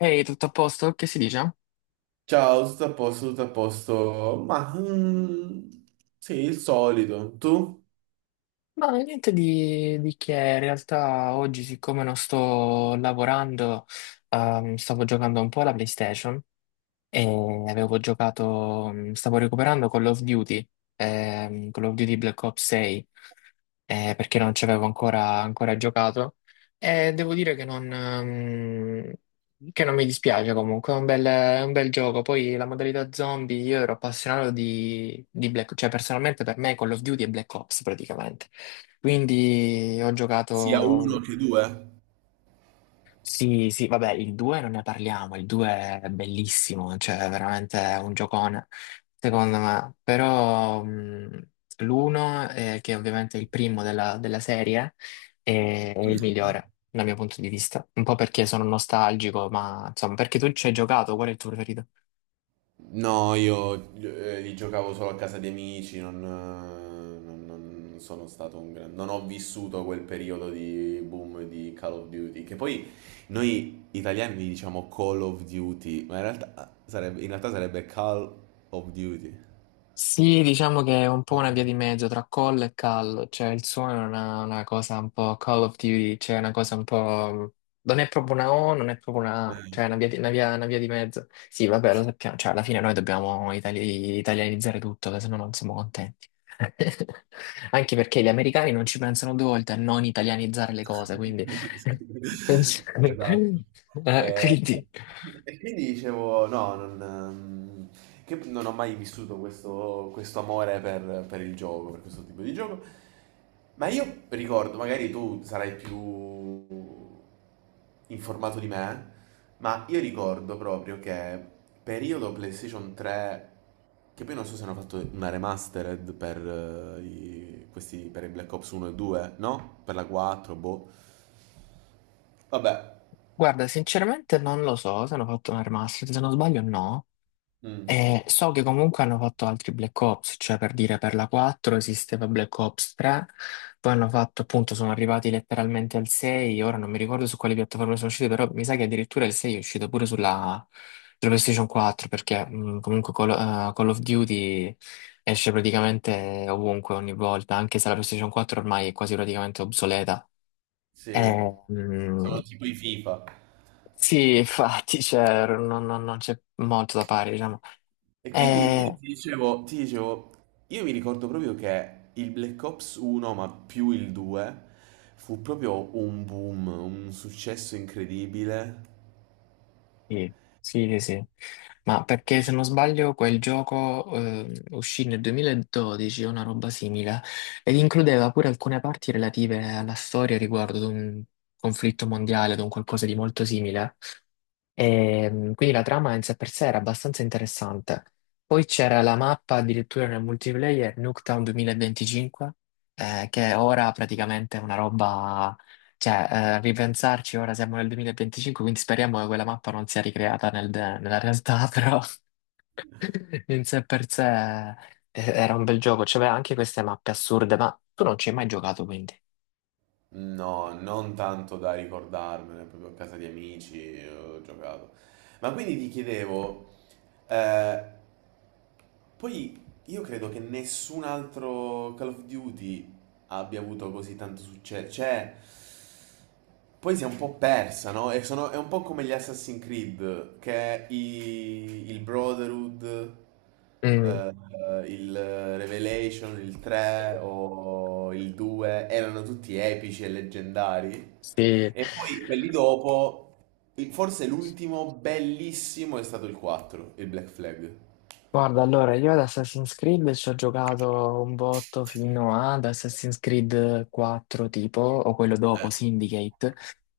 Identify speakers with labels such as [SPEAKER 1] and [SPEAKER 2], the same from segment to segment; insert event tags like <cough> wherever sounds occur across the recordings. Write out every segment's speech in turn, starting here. [SPEAKER 1] Ehi, tutto a posto? Che si dice?
[SPEAKER 2] Ciao, tutto a posto, tutto a posto. Ma sì, il solito. Tu?
[SPEAKER 1] Ma niente di che, in realtà oggi siccome non sto lavorando, stavo giocando un po' alla PlayStation. E avevo giocato, stavo recuperando Call of Duty Black Ops 6, perché non ci avevo ancora giocato. E devo dire che non mi dispiace comunque, è è un bel gioco. Poi la modalità zombie, io ero appassionato di Black Ops, cioè personalmente per me Call of Duty è Black Ops praticamente. Quindi ho
[SPEAKER 2] Sia uno
[SPEAKER 1] giocato.
[SPEAKER 2] che due?
[SPEAKER 1] Sì, sì, vabbè, il 2 non ne parliamo, il 2 è bellissimo, cioè è veramente un giocone, secondo me. Però l'1, che è ovviamente è il primo della serie, è il migliore dal mio punto di vista. Un po' perché sono nostalgico, ma insomma, perché tu ci hai giocato, qual è il tuo preferito?
[SPEAKER 2] No, io li giocavo solo a casa di amici, non, non sono stato un grande... Non ho vissuto quel periodo di boom di Call of Duty, che poi noi italiani li diciamo Call of Duty, ma in realtà sarebbe Call of Duty.
[SPEAKER 1] Sì, diciamo che è un po' una via di mezzo tra call e call, cioè il suono è una cosa un po' Call of Duty, cioè una cosa un po'... non è proprio una O, non è proprio una A, cioè è una via di, una via di mezzo. Sì, vabbè, lo sappiamo, cioè alla fine noi dobbiamo italianizzare tutto, che se no non siamo contenti. <laughs> Anche perché gli americani non ci pensano due volte a non italianizzare le cose, quindi... <laughs>
[SPEAKER 2] <laughs> Esatto. E
[SPEAKER 1] Quindi...
[SPEAKER 2] E quindi dicevo, no, non, che non ho mai vissuto questo, questo amore per il gioco, per questo tipo di gioco. Ma io ricordo, magari tu sarai più informato di me, ma io ricordo proprio che periodo PlayStation 3, che poi non so se hanno fatto una remastered per, i, questi, per i Black Ops 1 e 2, no? Per la 4, boh. Vabbè,
[SPEAKER 1] Guarda, sinceramente non lo so se hanno fatto un remaster, se non sbaglio no.
[SPEAKER 2] mm,
[SPEAKER 1] So che comunque hanno fatto altri Black Ops, cioè per dire per la 4 esisteva Black Ops 3, poi hanno fatto appunto, sono arrivati letteralmente al 6, ora non mi ricordo su quali piattaforme sono uscite, però mi sa che addirittura il 6 è uscito pure sulla PlayStation 4, perché comunque Call of Duty esce praticamente ovunque ogni volta, anche se la PlayStation 4 ormai è quasi praticamente obsoleta.
[SPEAKER 2] sì,
[SPEAKER 1] Eh, mh,
[SPEAKER 2] sono tipo i FIFA.
[SPEAKER 1] sì, <laughs> infatti, cioè, non c'è molto da fare, diciamo.
[SPEAKER 2] E quindi io
[SPEAKER 1] Eh,
[SPEAKER 2] ti dicevo, io mi ricordo proprio che il Black Ops 1, ma più il 2, fu proprio un boom, un successo incredibile.
[SPEAKER 1] Sì, sì, sì, sì. Ma perché se non sbaglio quel gioco uscì nel 2012 o una roba simile ed includeva pure alcune parti relative alla storia riguardo ad un conflitto mondiale, ad un qualcosa di molto simile. Quindi la trama in sé per sé era abbastanza interessante. Poi c'era la mappa addirittura nel multiplayer Nuketown 2025, che ora praticamente è una roba, cioè ripensarci ora siamo nel 2025, quindi speriamo che quella mappa non sia ricreata nella realtà, <laughs> però in sé per sé era un bel gioco, c'aveva anche queste mappe assurde, ma tu non ci hai mai giocato quindi.
[SPEAKER 2] No, non tanto da ricordarmene, proprio a casa di amici ho giocato. Ma quindi ti chiedevo, eh, poi io credo che nessun altro Call of Duty abbia avuto così tanto successo. Cioè, poi si è un po' persa, no? E è un po' come gli Assassin's Creed, che il Brotherhood,
[SPEAKER 1] Mm,
[SPEAKER 2] eh, il Revelation, il 3 o il 2 erano tutti epici e leggendari.
[SPEAKER 1] sì.
[SPEAKER 2] E poi quelli dopo, forse l'ultimo bellissimo è stato il 4, il Black Flag.
[SPEAKER 1] Guarda, allora, io ad Assassin's Creed ci ho giocato un botto fino ad Assassin's Creed 4, tipo, o quello dopo, Syndicate,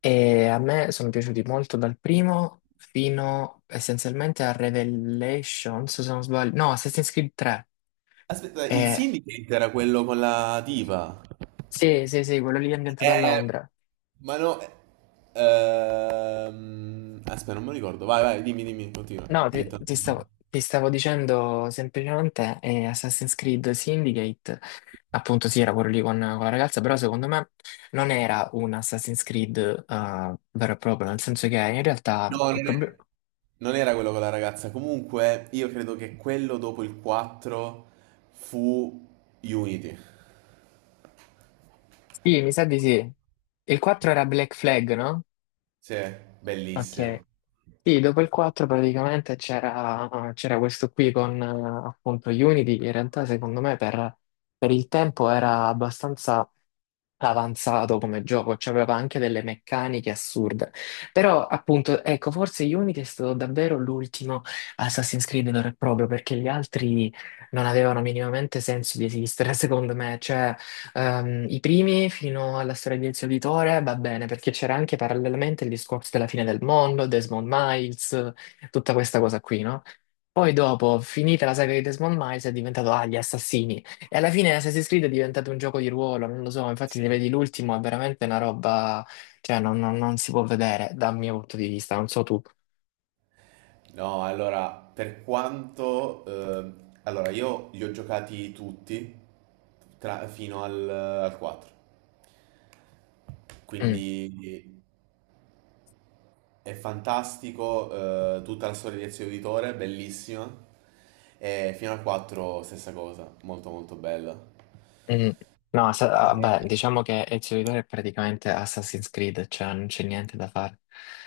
[SPEAKER 1] e a me sono piaciuti molto dal primo fino essenzialmente a Revelations, se non sbaglio, no, Assassin's Creed 3.
[SPEAKER 2] Aspetta, il
[SPEAKER 1] Eh,
[SPEAKER 2] Syndicate era quello con la diva.
[SPEAKER 1] sì, sì, sì, quello lì è ambientato a
[SPEAKER 2] Eh,
[SPEAKER 1] Londra.
[SPEAKER 2] ma no. Aspetta, non me lo ricordo. Vai, vai, dimmi, dimmi, continua.
[SPEAKER 1] No, ti,
[SPEAKER 2] Intanto.
[SPEAKER 1] ti stavo, ti stavo dicendo semplicemente Assassin's Creed Syndicate, appunto sì, era quello lì con la ragazza, però secondo me non era un Assassin's Creed vero e proprio, nel senso che in realtà
[SPEAKER 2] No,
[SPEAKER 1] il problema...
[SPEAKER 2] non era quello con la ragazza. Comunque, io credo che quello dopo il 4 fu Unity.
[SPEAKER 1] Sì, mi sa di sì. Il 4 era Black Flag, no?
[SPEAKER 2] Sì,
[SPEAKER 1] Ok.
[SPEAKER 2] bellissimo.
[SPEAKER 1] Sì, dopo il 4 praticamente c'era questo qui con appunto Unity, che in realtà secondo me per il tempo era abbastanza avanzato come gioco, cioè aveva anche delle meccaniche assurde. Però, appunto, ecco, forse Unity è stato davvero l'ultimo Assassin's Creed vero e proprio, perché gli altri non avevano minimamente senso di esistere, <laughs> secondo me. Cioè, i primi fino alla storia di Ezio Auditore va bene, perché c'era anche parallelamente il discorso della fine del mondo, Desmond Miles, tutta questa cosa qui, no? Poi dopo, finita la saga di Desmond Miles, è diventato, ah, gli assassini. E alla fine Assassin's Creed è diventato un gioco di ruolo, non lo so, infatti se vedi l'ultimo è veramente una roba, cioè non si può vedere dal mio punto di vista, non so tu.
[SPEAKER 2] No, allora, per quanto... allora, io li ho giocati tutti fino al, al 4.
[SPEAKER 1] Mm,
[SPEAKER 2] Quindi è fantastico, tutta la storia di Ezio Auditore, bellissima. E fino al 4 stessa cosa, molto molto bella.
[SPEAKER 1] mm. No, sa-
[SPEAKER 2] Eh,
[SPEAKER 1] vabbè, diciamo che Ezio Auditore è praticamente Assassin's Creed, cioè non c'è niente da fare.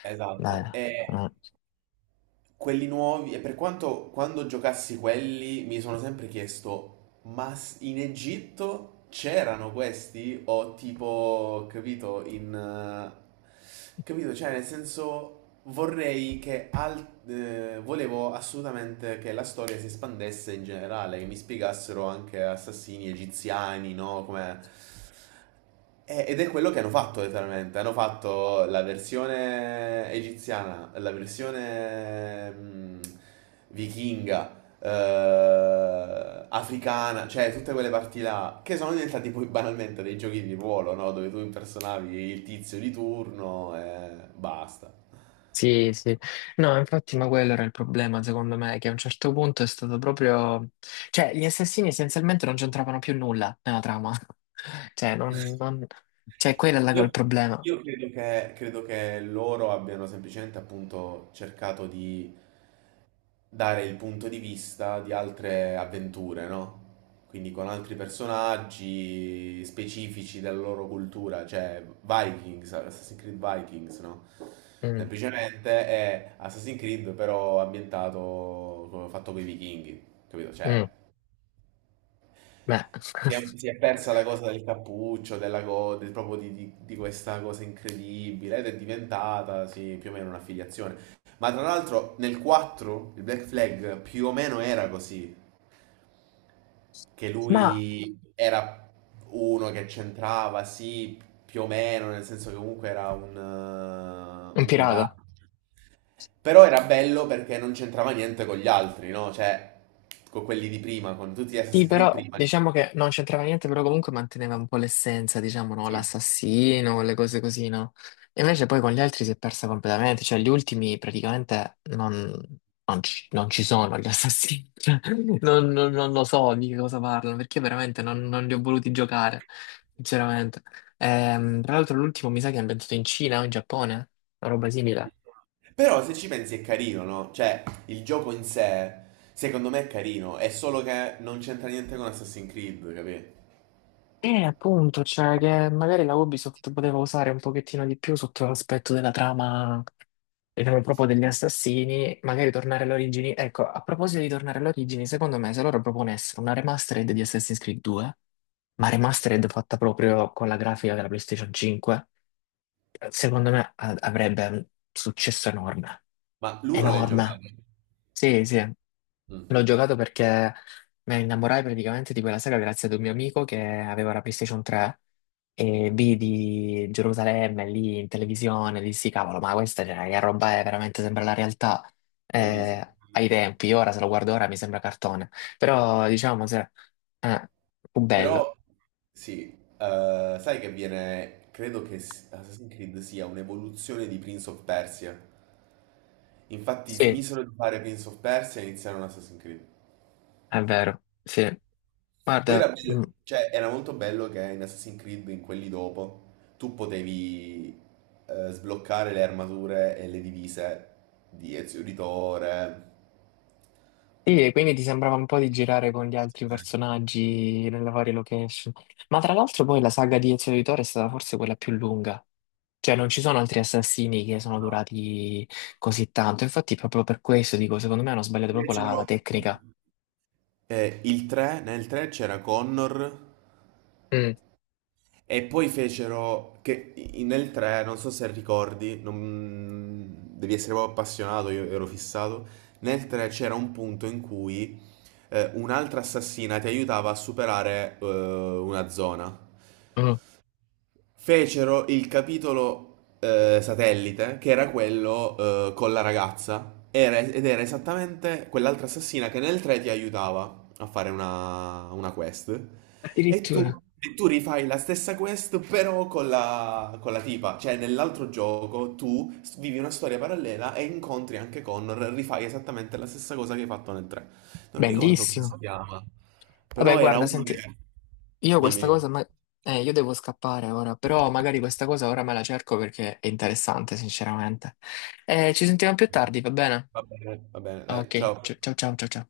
[SPEAKER 2] Esatto.
[SPEAKER 1] Beh, mm.
[SPEAKER 2] Quelli nuovi, e per quanto quando giocassi quelli mi sono sempre chiesto, ma in Egitto c'erano questi? O tipo, capito, in... capito, cioè nel senso vorrei che... volevo assolutamente che la storia si espandesse in generale, che mi spiegassero anche assassini egiziani, no? Come ed è quello che hanno fatto letteralmente, hanno fatto la versione egiziana, la versione vichinga, africana, cioè tutte quelle parti là, che sono diventati poi banalmente dei giochi di ruolo, no? Dove tu impersonavi il tizio di turno e basta.
[SPEAKER 1] Sì, sì. No, infatti, ma quello era il problema, secondo me, che a un certo punto è stato proprio... Cioè, gli assassini essenzialmente non c'entravano più nulla nella trama. <laughs> Cioè, non... cioè, il problema.
[SPEAKER 2] Credo che loro abbiano semplicemente appunto cercato di dare il punto di vista di altre avventure, no? Quindi con altri personaggi specifici della loro cultura, cioè Vikings, Assassin's Creed Vikings, no?
[SPEAKER 1] Mm.
[SPEAKER 2] Semplicemente è Assassin's Creed però ambientato come fatto con i vichinghi, capito?
[SPEAKER 1] Mm,
[SPEAKER 2] Cioè,
[SPEAKER 1] beh, <laughs>
[SPEAKER 2] si è persa la cosa del cappuccio, della proprio di, di questa cosa incredibile ed è diventata, sì, più o meno un'affiliazione. Ma tra l'altro nel 4 il Black Flag più o meno era così, che
[SPEAKER 1] ma
[SPEAKER 2] lui era uno che c'entrava, sì, più o meno, nel senso che comunque era
[SPEAKER 1] un
[SPEAKER 2] un pirata.
[SPEAKER 1] pirata.
[SPEAKER 2] Però era bello perché non c'entrava niente con gli altri, no? Cioè, con quelli di prima, con tutti gli
[SPEAKER 1] Sì,
[SPEAKER 2] Assassin's Creed
[SPEAKER 1] però
[SPEAKER 2] prima.
[SPEAKER 1] diciamo che non c'entrava niente, però comunque manteneva un po' l'essenza, diciamo, no?
[SPEAKER 2] Sì.
[SPEAKER 1] L'assassino, le cose così, no? E invece poi con gli altri si è persa completamente, cioè gli ultimi praticamente non, non ci sono gli assassini. <laughs> Cioè, non lo so di che cosa parlano, perché veramente non li ho voluti giocare, sinceramente. Tra l'altro l'ultimo mi sa che è ambientato in Cina o in Giappone, una roba simile.
[SPEAKER 2] Però se ci pensi è carino, no? Cioè, il gioco in sé, secondo me è carino, è solo che non c'entra niente con Assassin's Creed, capì?
[SPEAKER 1] Appunto, cioè che magari la Ubisoft poteva usare un pochettino di più sotto l'aspetto della trama, diciamo proprio degli assassini, magari tornare alle origini. Ecco, a proposito di tornare alle origini, secondo me se loro proponessero una remastered di Assassin's Creed 2, ma remastered fatta proprio con la grafica della PlayStation 5, secondo me avrebbe un successo enorme.
[SPEAKER 2] Ma l'uno l'hai giocato?
[SPEAKER 1] Enorme. Sì, sì.
[SPEAKER 2] Mm,
[SPEAKER 1] L'ho giocato perché mi innamorai praticamente di quella saga grazie ad un mio amico che aveva la PlayStation 3 e vidi Gerusalemme lì in televisione, dissi cavolo, ma questa cioè, che roba è, veramente sembra la realtà
[SPEAKER 2] bellissimo.
[SPEAKER 1] ai tempi, ora se lo guardo ora mi sembra cartone, però diciamo se, eh, fu bello,
[SPEAKER 2] Però sì, sai che viene, credo che Assassin's Creed sia un'evoluzione di Prince of Persia. Infatti
[SPEAKER 1] sì,
[SPEAKER 2] smisero di fare Prince of Persia e iniziarono Assassin's Creed.
[SPEAKER 1] è vero, sì,
[SPEAKER 2] Poi era
[SPEAKER 1] guarda,
[SPEAKER 2] bello,
[SPEAKER 1] mm,
[SPEAKER 2] cioè era molto bello che in Assassin's Creed, in quelli dopo, tu potevi sbloccare le armature e le divise di Ezio Auditore.
[SPEAKER 1] sì, e quindi ti sembrava un po' di girare con gli altri personaggi nelle varie location. Ma tra l'altro poi la saga di Ezio Auditore è stata forse quella più lunga. Cioè non ci sono altri assassini che sono durati così tanto. Infatti proprio per questo dico, secondo me hanno sbagliato proprio
[SPEAKER 2] Invece
[SPEAKER 1] la
[SPEAKER 2] no.
[SPEAKER 1] tecnica.
[SPEAKER 2] Il 3, nel 3 c'era Connor.
[SPEAKER 1] Mm,
[SPEAKER 2] E poi fecero che nel 3, non so se ricordi, devi essere proprio appassionato, io ero fissato. Nel 3 c'era un punto in cui un'altra assassina ti aiutava a superare una zona.
[SPEAKER 1] mm.
[SPEAKER 2] Fecero il capitolo satellite, che era quello con la ragazza. Ed era esattamente quell'altra assassina che nel 3 ti aiutava a fare una quest. E tu,
[SPEAKER 1] Addirittura.
[SPEAKER 2] e tu rifai la stessa quest però con la tipa, cioè nell'altro gioco tu vivi una storia parallela e incontri anche Connor, rifai esattamente la stessa cosa che hai fatto nel 3. Non ricordo come si
[SPEAKER 1] Bellissimo.
[SPEAKER 2] chiama,
[SPEAKER 1] Vabbè,
[SPEAKER 2] però era
[SPEAKER 1] guarda,
[SPEAKER 2] uno che...
[SPEAKER 1] senti, io
[SPEAKER 2] Dimmi,
[SPEAKER 1] questa cosa...
[SPEAKER 2] dimmi.
[SPEAKER 1] io devo scappare ora, però magari questa cosa ora me la cerco perché è interessante, sinceramente. Ci sentiamo più tardi, va bene?
[SPEAKER 2] Va bene, dai,
[SPEAKER 1] Ok,
[SPEAKER 2] ciao.
[SPEAKER 1] ciao ciao ciao ciao. Ciao.